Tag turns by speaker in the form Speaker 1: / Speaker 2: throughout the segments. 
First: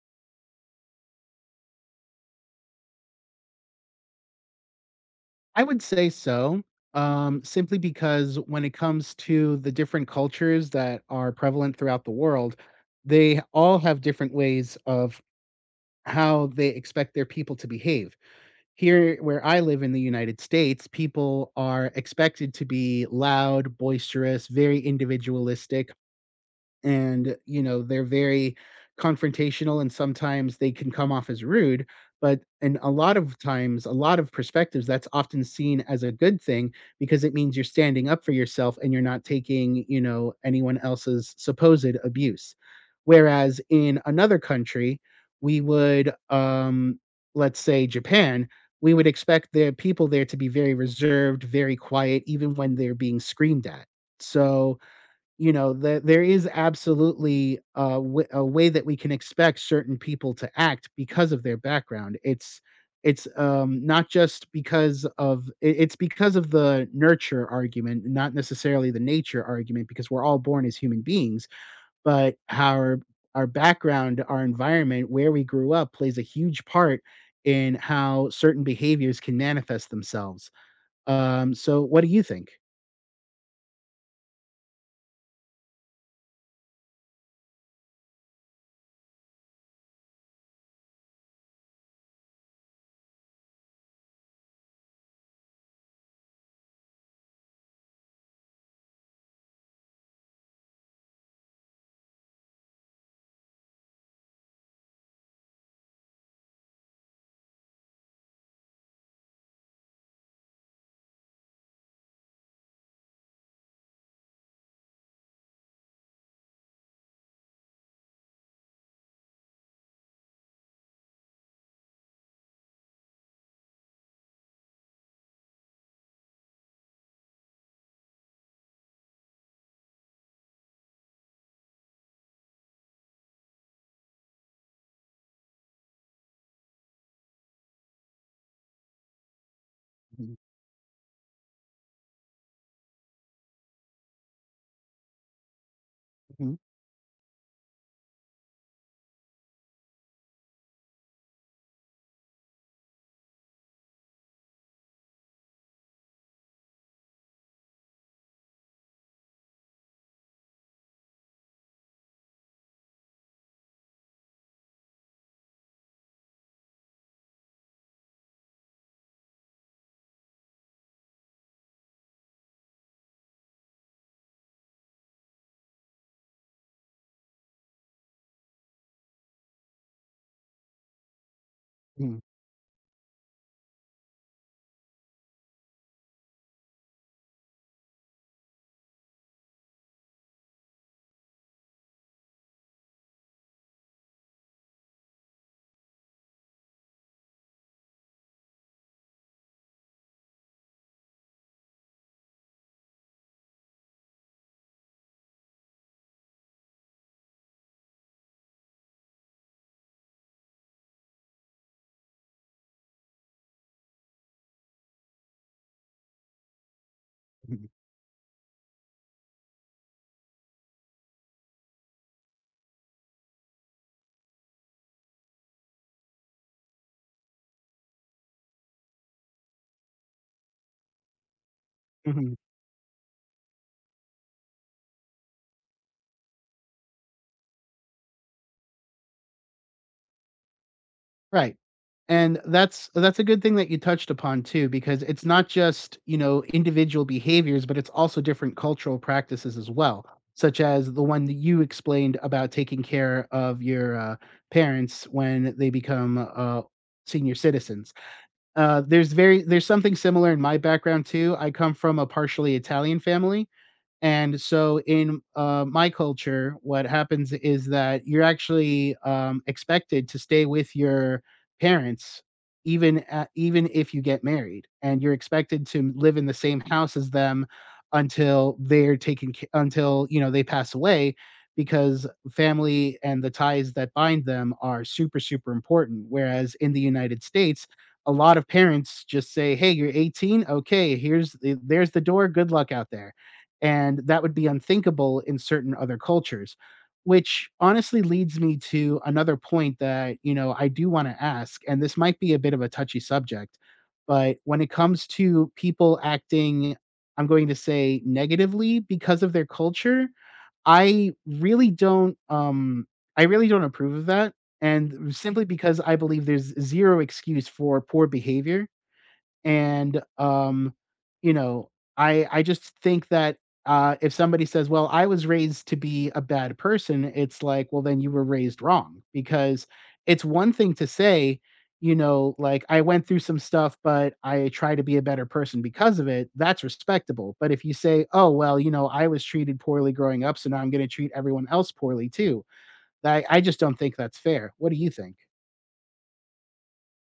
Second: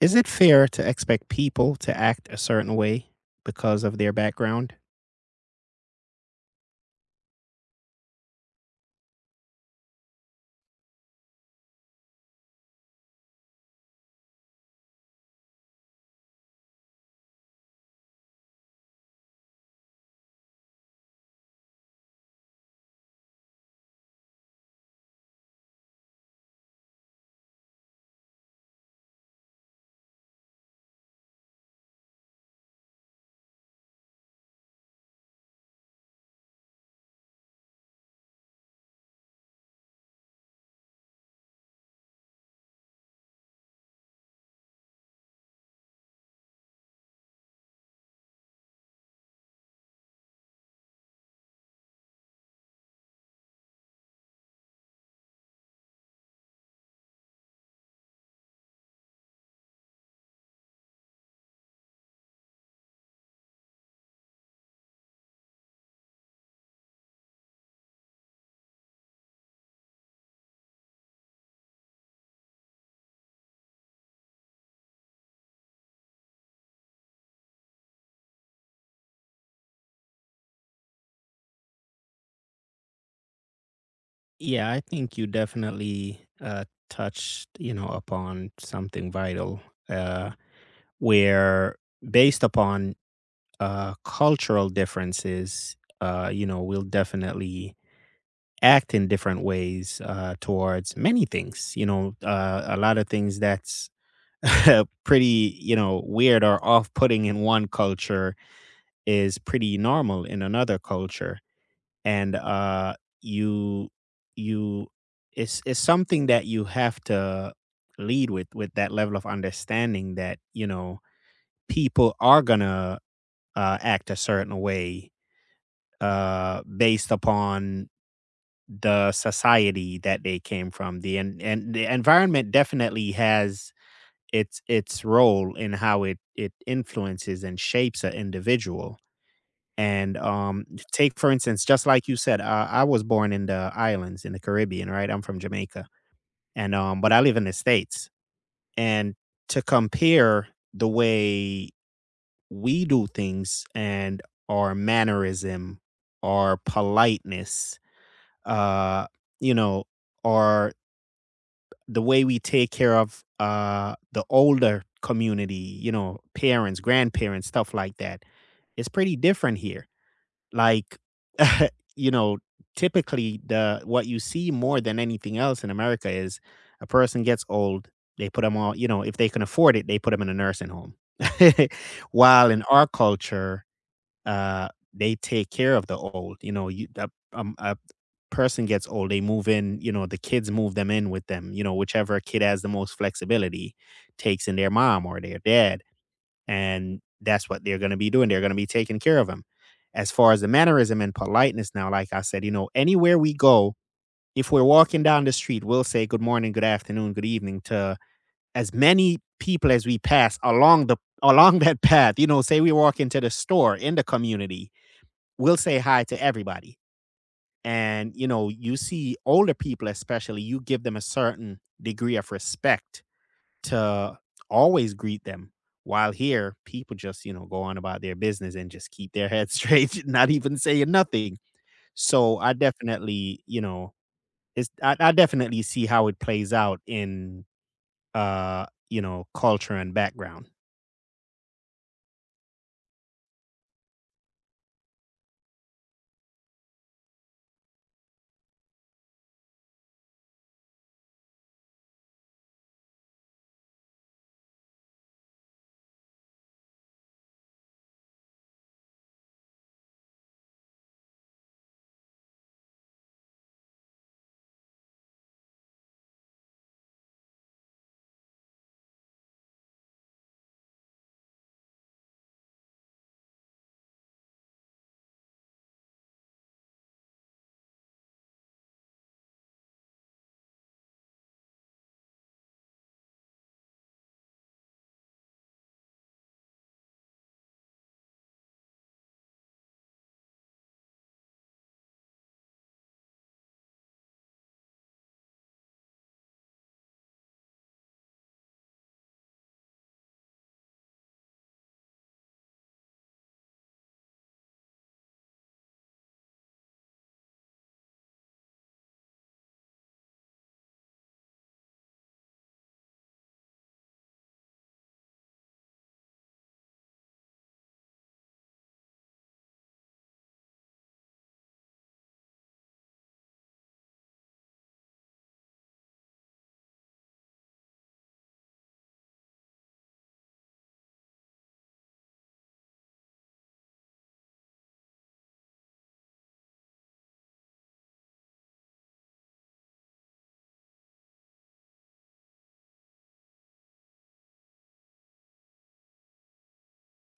Speaker 1: Is it fair to expect people to act a certain way because of their background?
Speaker 2: I would say so, simply because when it comes to the different cultures that are prevalent throughout the world, they all have different ways of how they expect their people to behave. Here, where I live in the United States, people are expected to be loud, boisterous, very individualistic, and they're very confrontational, and sometimes they can come off as rude, but in a lot of times, a lot of perspectives, that's often seen as a good thing because it means you're standing up for yourself and you're not taking anyone else's supposed abuse, whereas in another country, we would let's say Japan, we would expect the people there to be very reserved, very quiet, even when they're being screamed at. So, there is absolutely a way that we can expect certain people to act because of their background. It's not just because of it, it's because of the nurture argument, not necessarily the nature argument, because we're all born as human beings, but our background, our environment, where we grew up plays a huge part in how certain behaviors can manifest themselves. So what do you think?
Speaker 1: Yeah, I think you definitely touched, you know, upon something vital uh, where based upon cultural differences, you know, we'll definitely act in different ways towards many things. You know, a lot of things that's pretty, you know, weird or off-putting in one culture is pretty normal in another culture, and you you it's something that you have to lead with that level of understanding that, you know, people are gonna act a certain way based upon the society that they came from the and the environment definitely has its role in how it influences and shapes an individual and,
Speaker 2: Mhm,
Speaker 1: take for instance, just like you said, I was born in the islands in the Caribbean, right? I'm from Jamaica,
Speaker 2: mhm,
Speaker 1: and, but I live in the States. And to compare the way we do things and our mannerism, our politeness, uh, you know, or the way we take care of, the older community, you know, parents, grandparents, stuff like that, it's pretty different here. Like, you know, typically the what you see more than anything else in America is a person gets old, they put them all, you know, if they can afford it, they put them in a nursing home.
Speaker 2: mhm,
Speaker 1: While in our culture, they take care of the old, you know, you a person gets old, they move in, you know, the kids move them in with them, you know, whichever kid has the most flexibility takes in their mom or their dad, and that's what they're going to be doing. They're going to be taking care of him. As far as the mannerism and politeness now, like I said, you know, anywhere we go, if we're walking down the street, we'll say good morning, good afternoon, good evening to as many people as we pass along the along that path. You know, say we walk into the store in the community, we'll say hi to everybody.
Speaker 2: mhm,
Speaker 1: And you know, you see older people especially, you give them a certain degree of respect to always greet them. While here, people just, you know, go on about their business and just keep their head straight, not even saying nothing.
Speaker 2: mhm.
Speaker 1: So I definitely, you know, it's I definitely see how it plays out in you know, culture and background.
Speaker 2: Right. And that's a good thing that you touched upon too, because it's not just, you know, individual behaviors, but it's also different cultural practices as well, such as the one that you explained about taking care of your parents when they become senior citizens. There's something similar in my background too. I come from a partially Italian family, and so in, my culture, what happens is that you're actually, expected to stay with your parents, even if you get married, and you're expected to live in the same house as them until they're taken ca until, you know, they pass away, because family and the ties that bind them are super, super important, whereas in the United States, a lot of parents just say, "Hey, you're 18? Okay, here's the there's the door, good luck out there." And that would be unthinkable in certain other cultures, which honestly leads me to another point that, you know, I do want to ask, and this might be a bit of a touchy subject. But when it comes to people acting, I'm going to say negatively because of their culture, I really don't I really don't approve of that, and simply because I believe there's zero excuse for poor behavior. And, you know, I just think that, if somebody says, "Well, I was raised to be a bad person," it's like, "Well, then you were raised wrong." Because it's one thing to say, you know, like, "I went through some stuff, but I try to be a better person because of it," that's respectable. But if you say, "Oh, well, you know, I was treated poorly growing up, so now I'm gonna treat everyone else poorly too," I just don't think that's fair. What do you think?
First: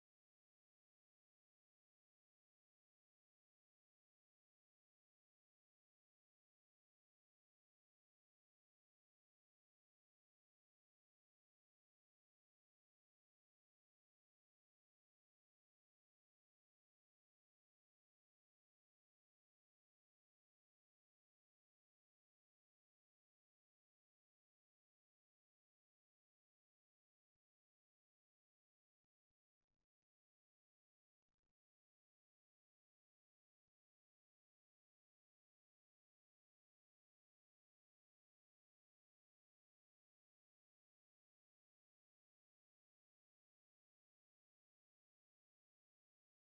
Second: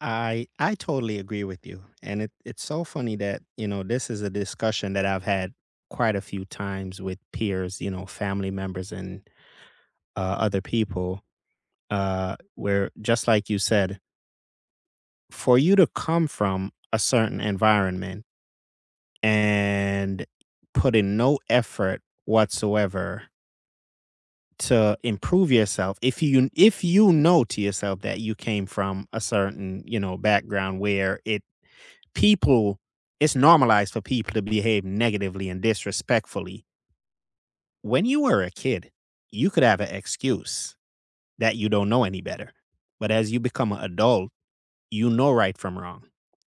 Speaker 1: I totally agree with you. And it's so funny that, you know, this is a discussion that I've had quite a few times with peers, you know, family members and other people, where just like you said, for you to come from a certain environment and put in no effort whatsoever to improve yourself if you know to yourself that you came from a certain, you know, background where it people it's normalized for people to behave negatively and disrespectfully. When you were a kid, you could have an excuse that you don't know any better, but as you become an adult, you know right from wrong.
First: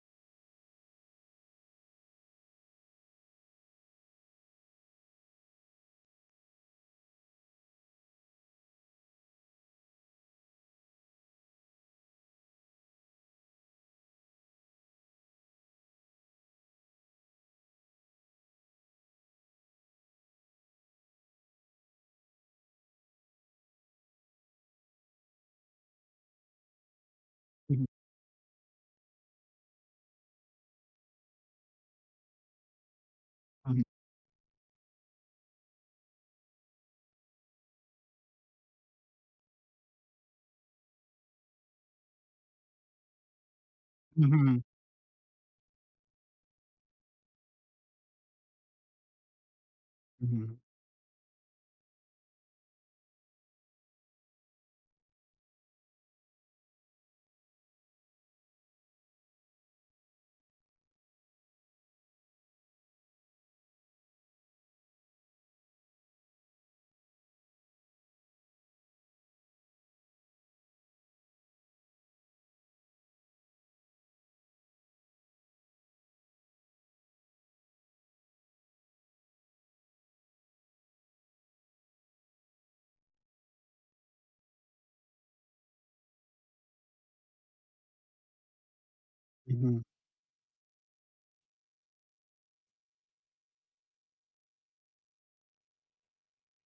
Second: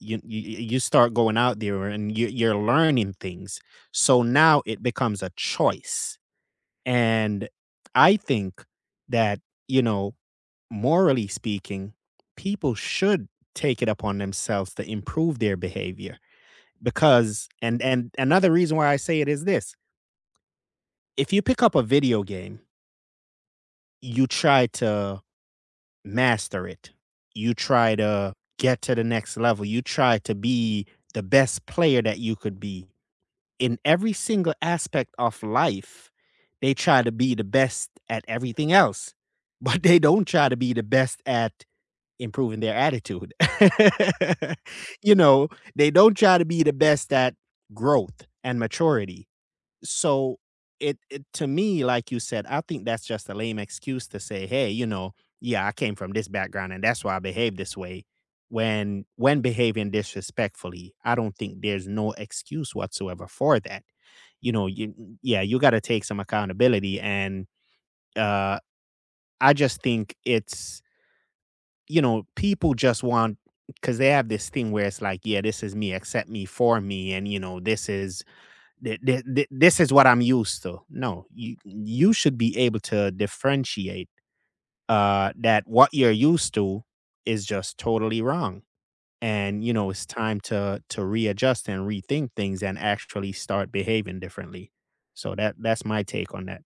Speaker 1: You start going out there and you're learning things. So now it becomes a choice. And I think that, you know, morally speaking, people should take it upon themselves to improve their behavior because, and another reason why I say it is this. If you pick up a video game, you try to master it. You
Speaker 2: Mhm,
Speaker 1: try to get to the next level. You try to be the best player that you could be. In
Speaker 2: mhm,
Speaker 1: every single aspect of life, they try to be the best at everything else, but they don't try to be the best at improving their attitude.
Speaker 2: mhm,
Speaker 1: You know, they don't try to be the best at growth and maturity. So
Speaker 2: mhm,
Speaker 1: it to me, like you said, I think that's just a lame excuse to say, "Hey, you know, yeah, I came from this background and that's why I behave this way." When behaving disrespectfully, I don't think there's no excuse whatsoever for that. You know, you yeah, you got to take some accountability, and uh, I just think it's, you know, people just want, because they have this thing where it's like, yeah, this is me, accept me for me, and you know, this is this is what I'm used to. No, you should be able to differentiate that what you're used to is just totally wrong, and you
Speaker 2: mhm.
Speaker 1: know it's time to readjust and rethink things and actually start behaving differently. So that's my take on that.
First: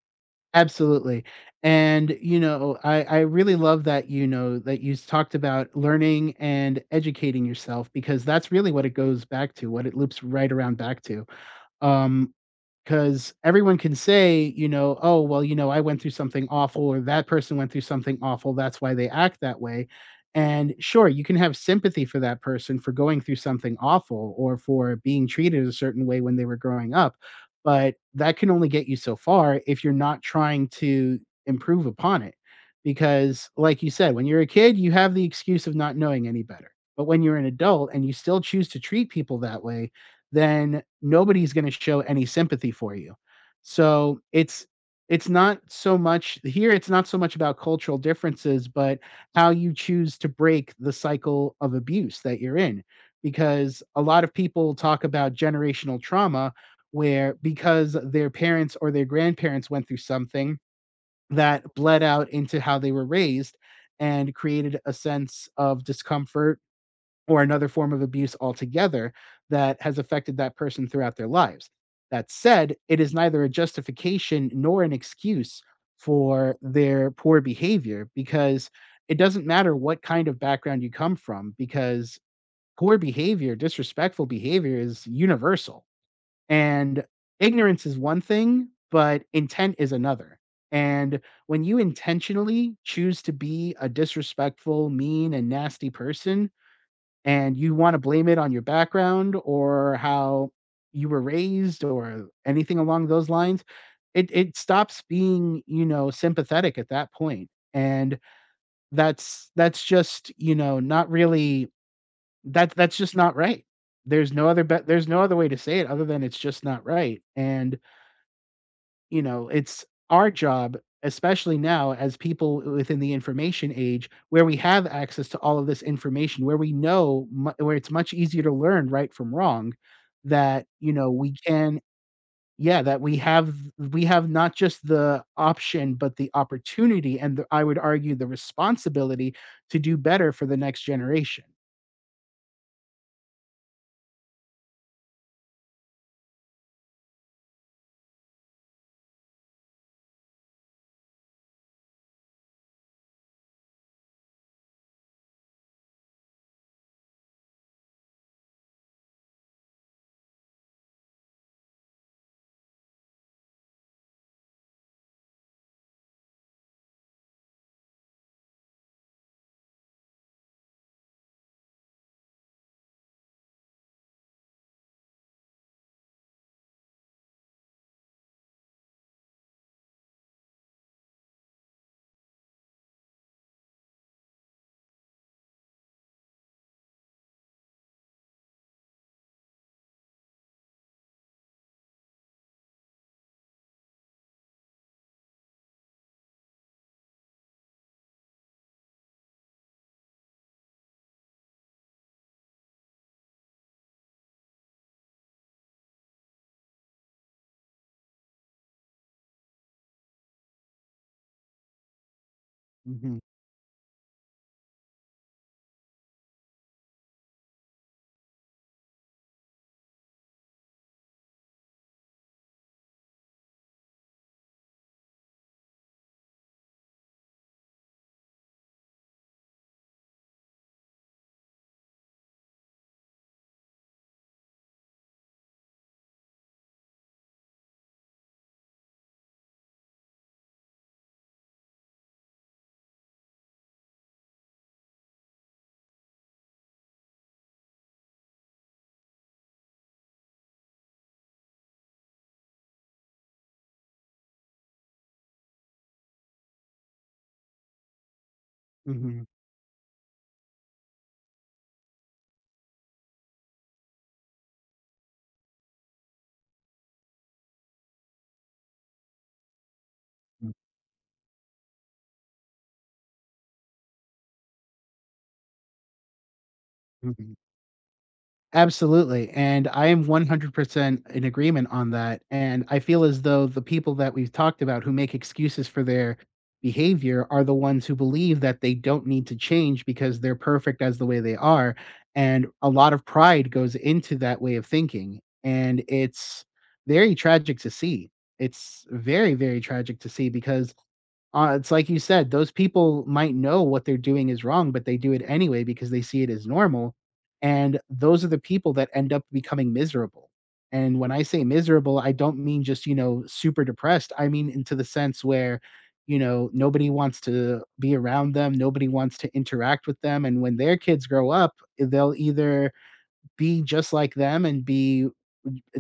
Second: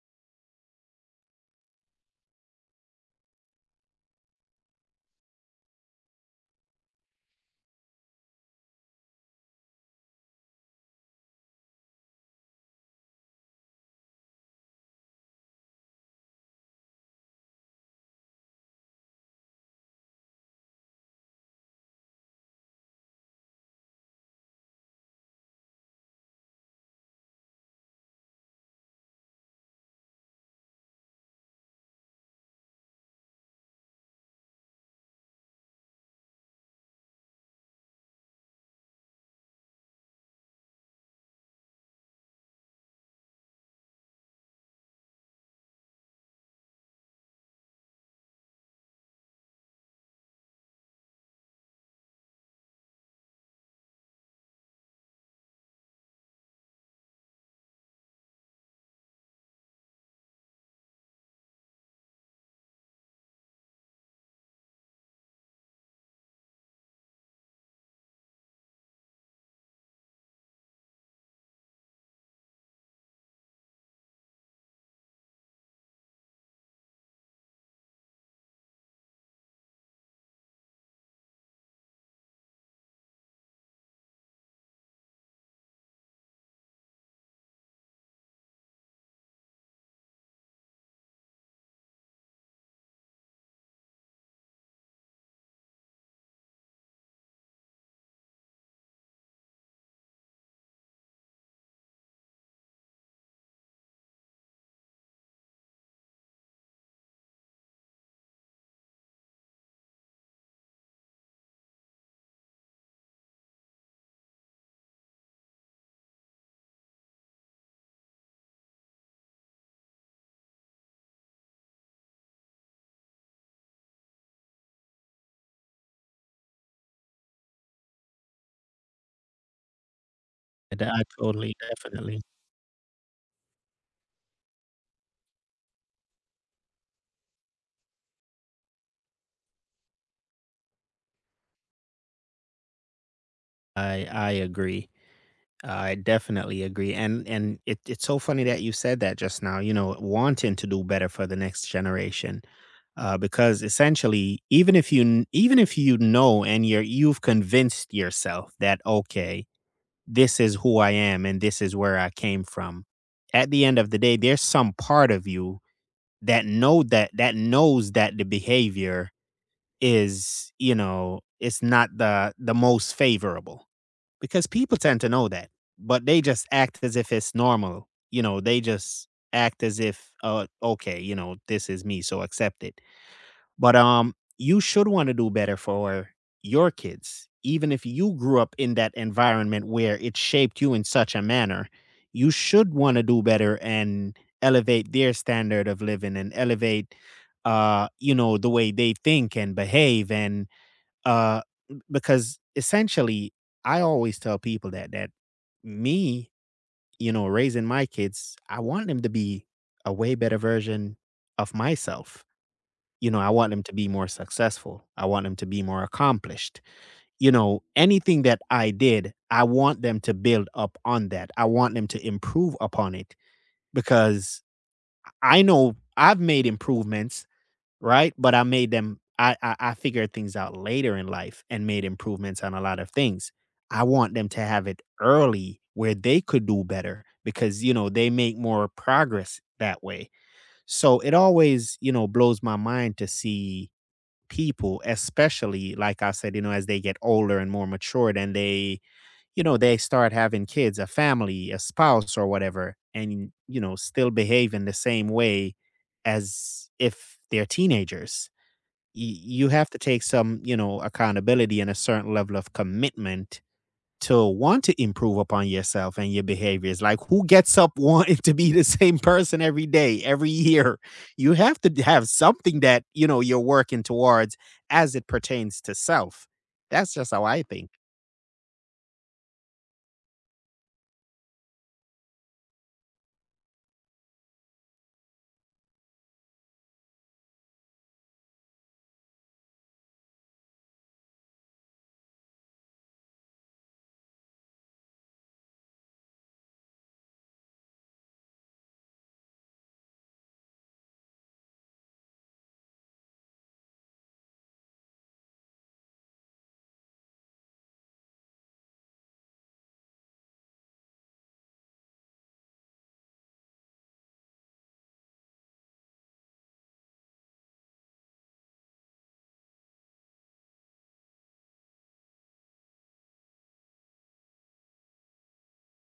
Speaker 2: Absolutely, and, you know, I really love that, you know, that you talked about learning and educating yourself, because that's really what it goes back to, what it loops right around back to. Um, Because everyone can say, you know, "Oh, well, you know, I went through something awful," or, "That person went through something awful, that's why they act that way." And sure, you can have sympathy for that person for going through something awful or for being treated a certain way when they were growing up, but that can only get you so far if you're not trying to improve upon it. Because, like you said, when you're a kid, you have the excuse of not knowing any better, but when you're an adult and you still choose to treat people that way, then nobody's going to show any sympathy for you. So it's not so much, here it's not so much about cultural differences, but how you choose to break the cycle of abuse that you're in, because a lot of people talk about generational trauma, where because their parents or their grandparents went through something that bled out into how they were raised and created a sense of discomfort or another form of abuse altogether that has affected that person throughout their lives. That said, it is neither a justification nor an excuse for their poor behavior, because it doesn't matter what kind of background you come from, because poor behavior, disrespectful behavior is universal. And ignorance is one thing, but intent is another. And when you intentionally choose to be a disrespectful, mean, and nasty person, and you want to blame it on your background or how you were raised or anything along those lines, it stops being, you know, sympathetic at that point. And that's just, you know, not really, that's just not right. There's no other way to say it other than it's just not right. And you know, it's our job, especially now as people within the information age where we have access to all of this information, where we know mu where it's much easier to learn right from wrong, that,
Speaker 1: And
Speaker 2: you
Speaker 1: I
Speaker 2: know, we
Speaker 1: totally,
Speaker 2: can,
Speaker 1: definitely,
Speaker 2: yeah, that we have, not just the option, but the opportunity and the, I would argue, the responsibility to do better for the next generation.
Speaker 1: I agree. I definitely agree, and it's so funny that you said that just now. You know, wanting to do better for the next generation, because essentially, even if you even if you know and you've convinced yourself that okay, this is who I am and this is where I came from, at the end of the day, there's some part of you that know that that knows that the behavior is, you know, it's not the most favorable, because people tend to know that, but they just act as if it's normal. You know, they just act as if, okay, you know, this is me, so accept it. But you should want to do better for your kids. Even if you grew up in that environment where it shaped you in such a manner, you should want to do better and elevate their standard of living and elevate you know the way they think and behave and uh, because essentially, I always tell people that me, you know, raising my kids, I want them to be a way better version of myself. You know,
Speaker 2: Mhm.
Speaker 1: I want them to be more successful. I want them to be more accomplished. You know, anything that I did, I want them to build up on that. I want them to improve upon it, because I know I've made improvements. Right? But I made them, I figured things out later in life and made improvements on a lot of things. I want them to have it early where they could do better because, you know, they make more progress that way. So it always, you know, blows my mind to see people, especially like I said, you know, as they get older and more matured and they, you know, they start having kids, a family, a spouse or whatever, and, you know, still behave in the same way as if they're teenagers.
Speaker 2: Mhm.
Speaker 1: You have to take some, you know, accountability and a certain level of commitment to want to improve upon yourself and your behaviors. Like, who gets up wanting to be the same person every day, every
Speaker 2: Mm.
Speaker 1: year? You have to have something that, you know, you're working towards as it pertains to self. That's just how
Speaker 2: Mhm.
Speaker 1: I think.
Speaker 2: Absolutely, and I am 100% in agreement on that, and I feel as though the people that we've talked about who make excuses for their behavior are the ones who believe that they don't need to change because they're perfect as the way they are, and a lot of pride goes into that way of thinking, and it's very tragic to see. It's very, very tragic to see because, it's like you said, those people might know what they're doing is wrong, but they do it anyway because they see it as normal. And those are the people that end up becoming miserable. And when I say miserable, I don't mean just, you know, super depressed. I mean into the sense where, you know, nobody wants to be around them, nobody wants to interact with them. And when their kids grow up, they'll either be just like them and be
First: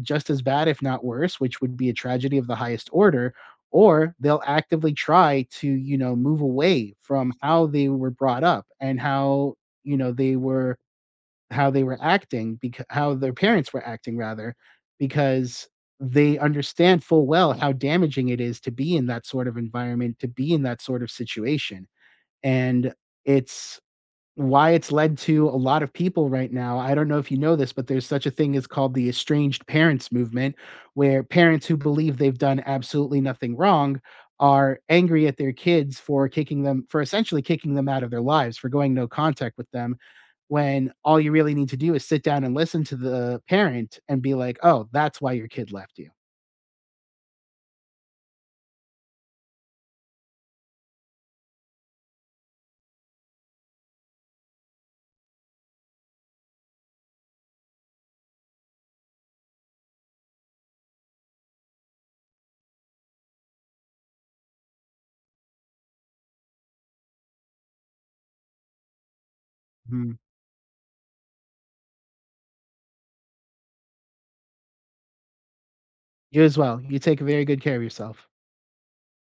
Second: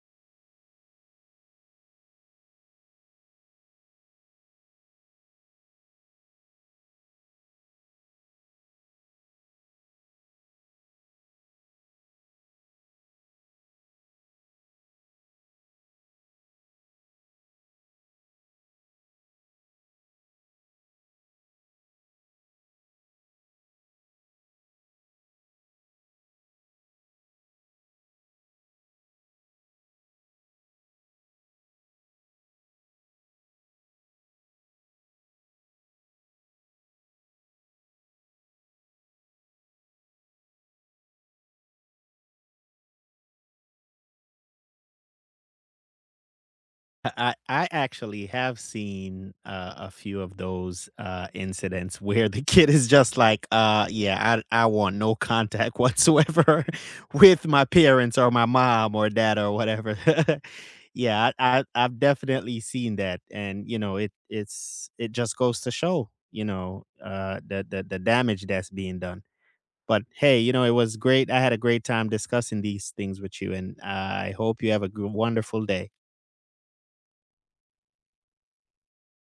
Speaker 2: just as bad, if not worse, which would be a tragedy of the highest order, or they'll actively try to, you know, move away from how they were brought up and how, you know, they were how they were acting, because how their parents were acting rather, because they understand full well how damaging it is to be in that sort of environment, to be in that sort of situation. And it's why it's led to a lot of people right now. I don't know if you know this, but there's such a thing as called the estranged parents movement, where parents who believe they've done absolutely nothing wrong are angry at their kids for essentially kicking them out of their lives, for going no contact with them, when all you really need to do is sit down and listen to the parent and be like, "Oh, that's why your kid left you.
Speaker 1: I actually have seen, a few of those, incidents where the kid is just like, yeah, I want no contact whatsoever with my parents or my mom or dad or whatever." Yeah, I've definitely seen that, and, you know, it's it just goes to show, you know, the the damage that's being done. But,
Speaker 2: Mhm.
Speaker 1: hey, you know, it was great. I had a great time discussing these things with you, and I hope you have a goo wonderful day.
Speaker 2: You as well. You take very good care of yourself."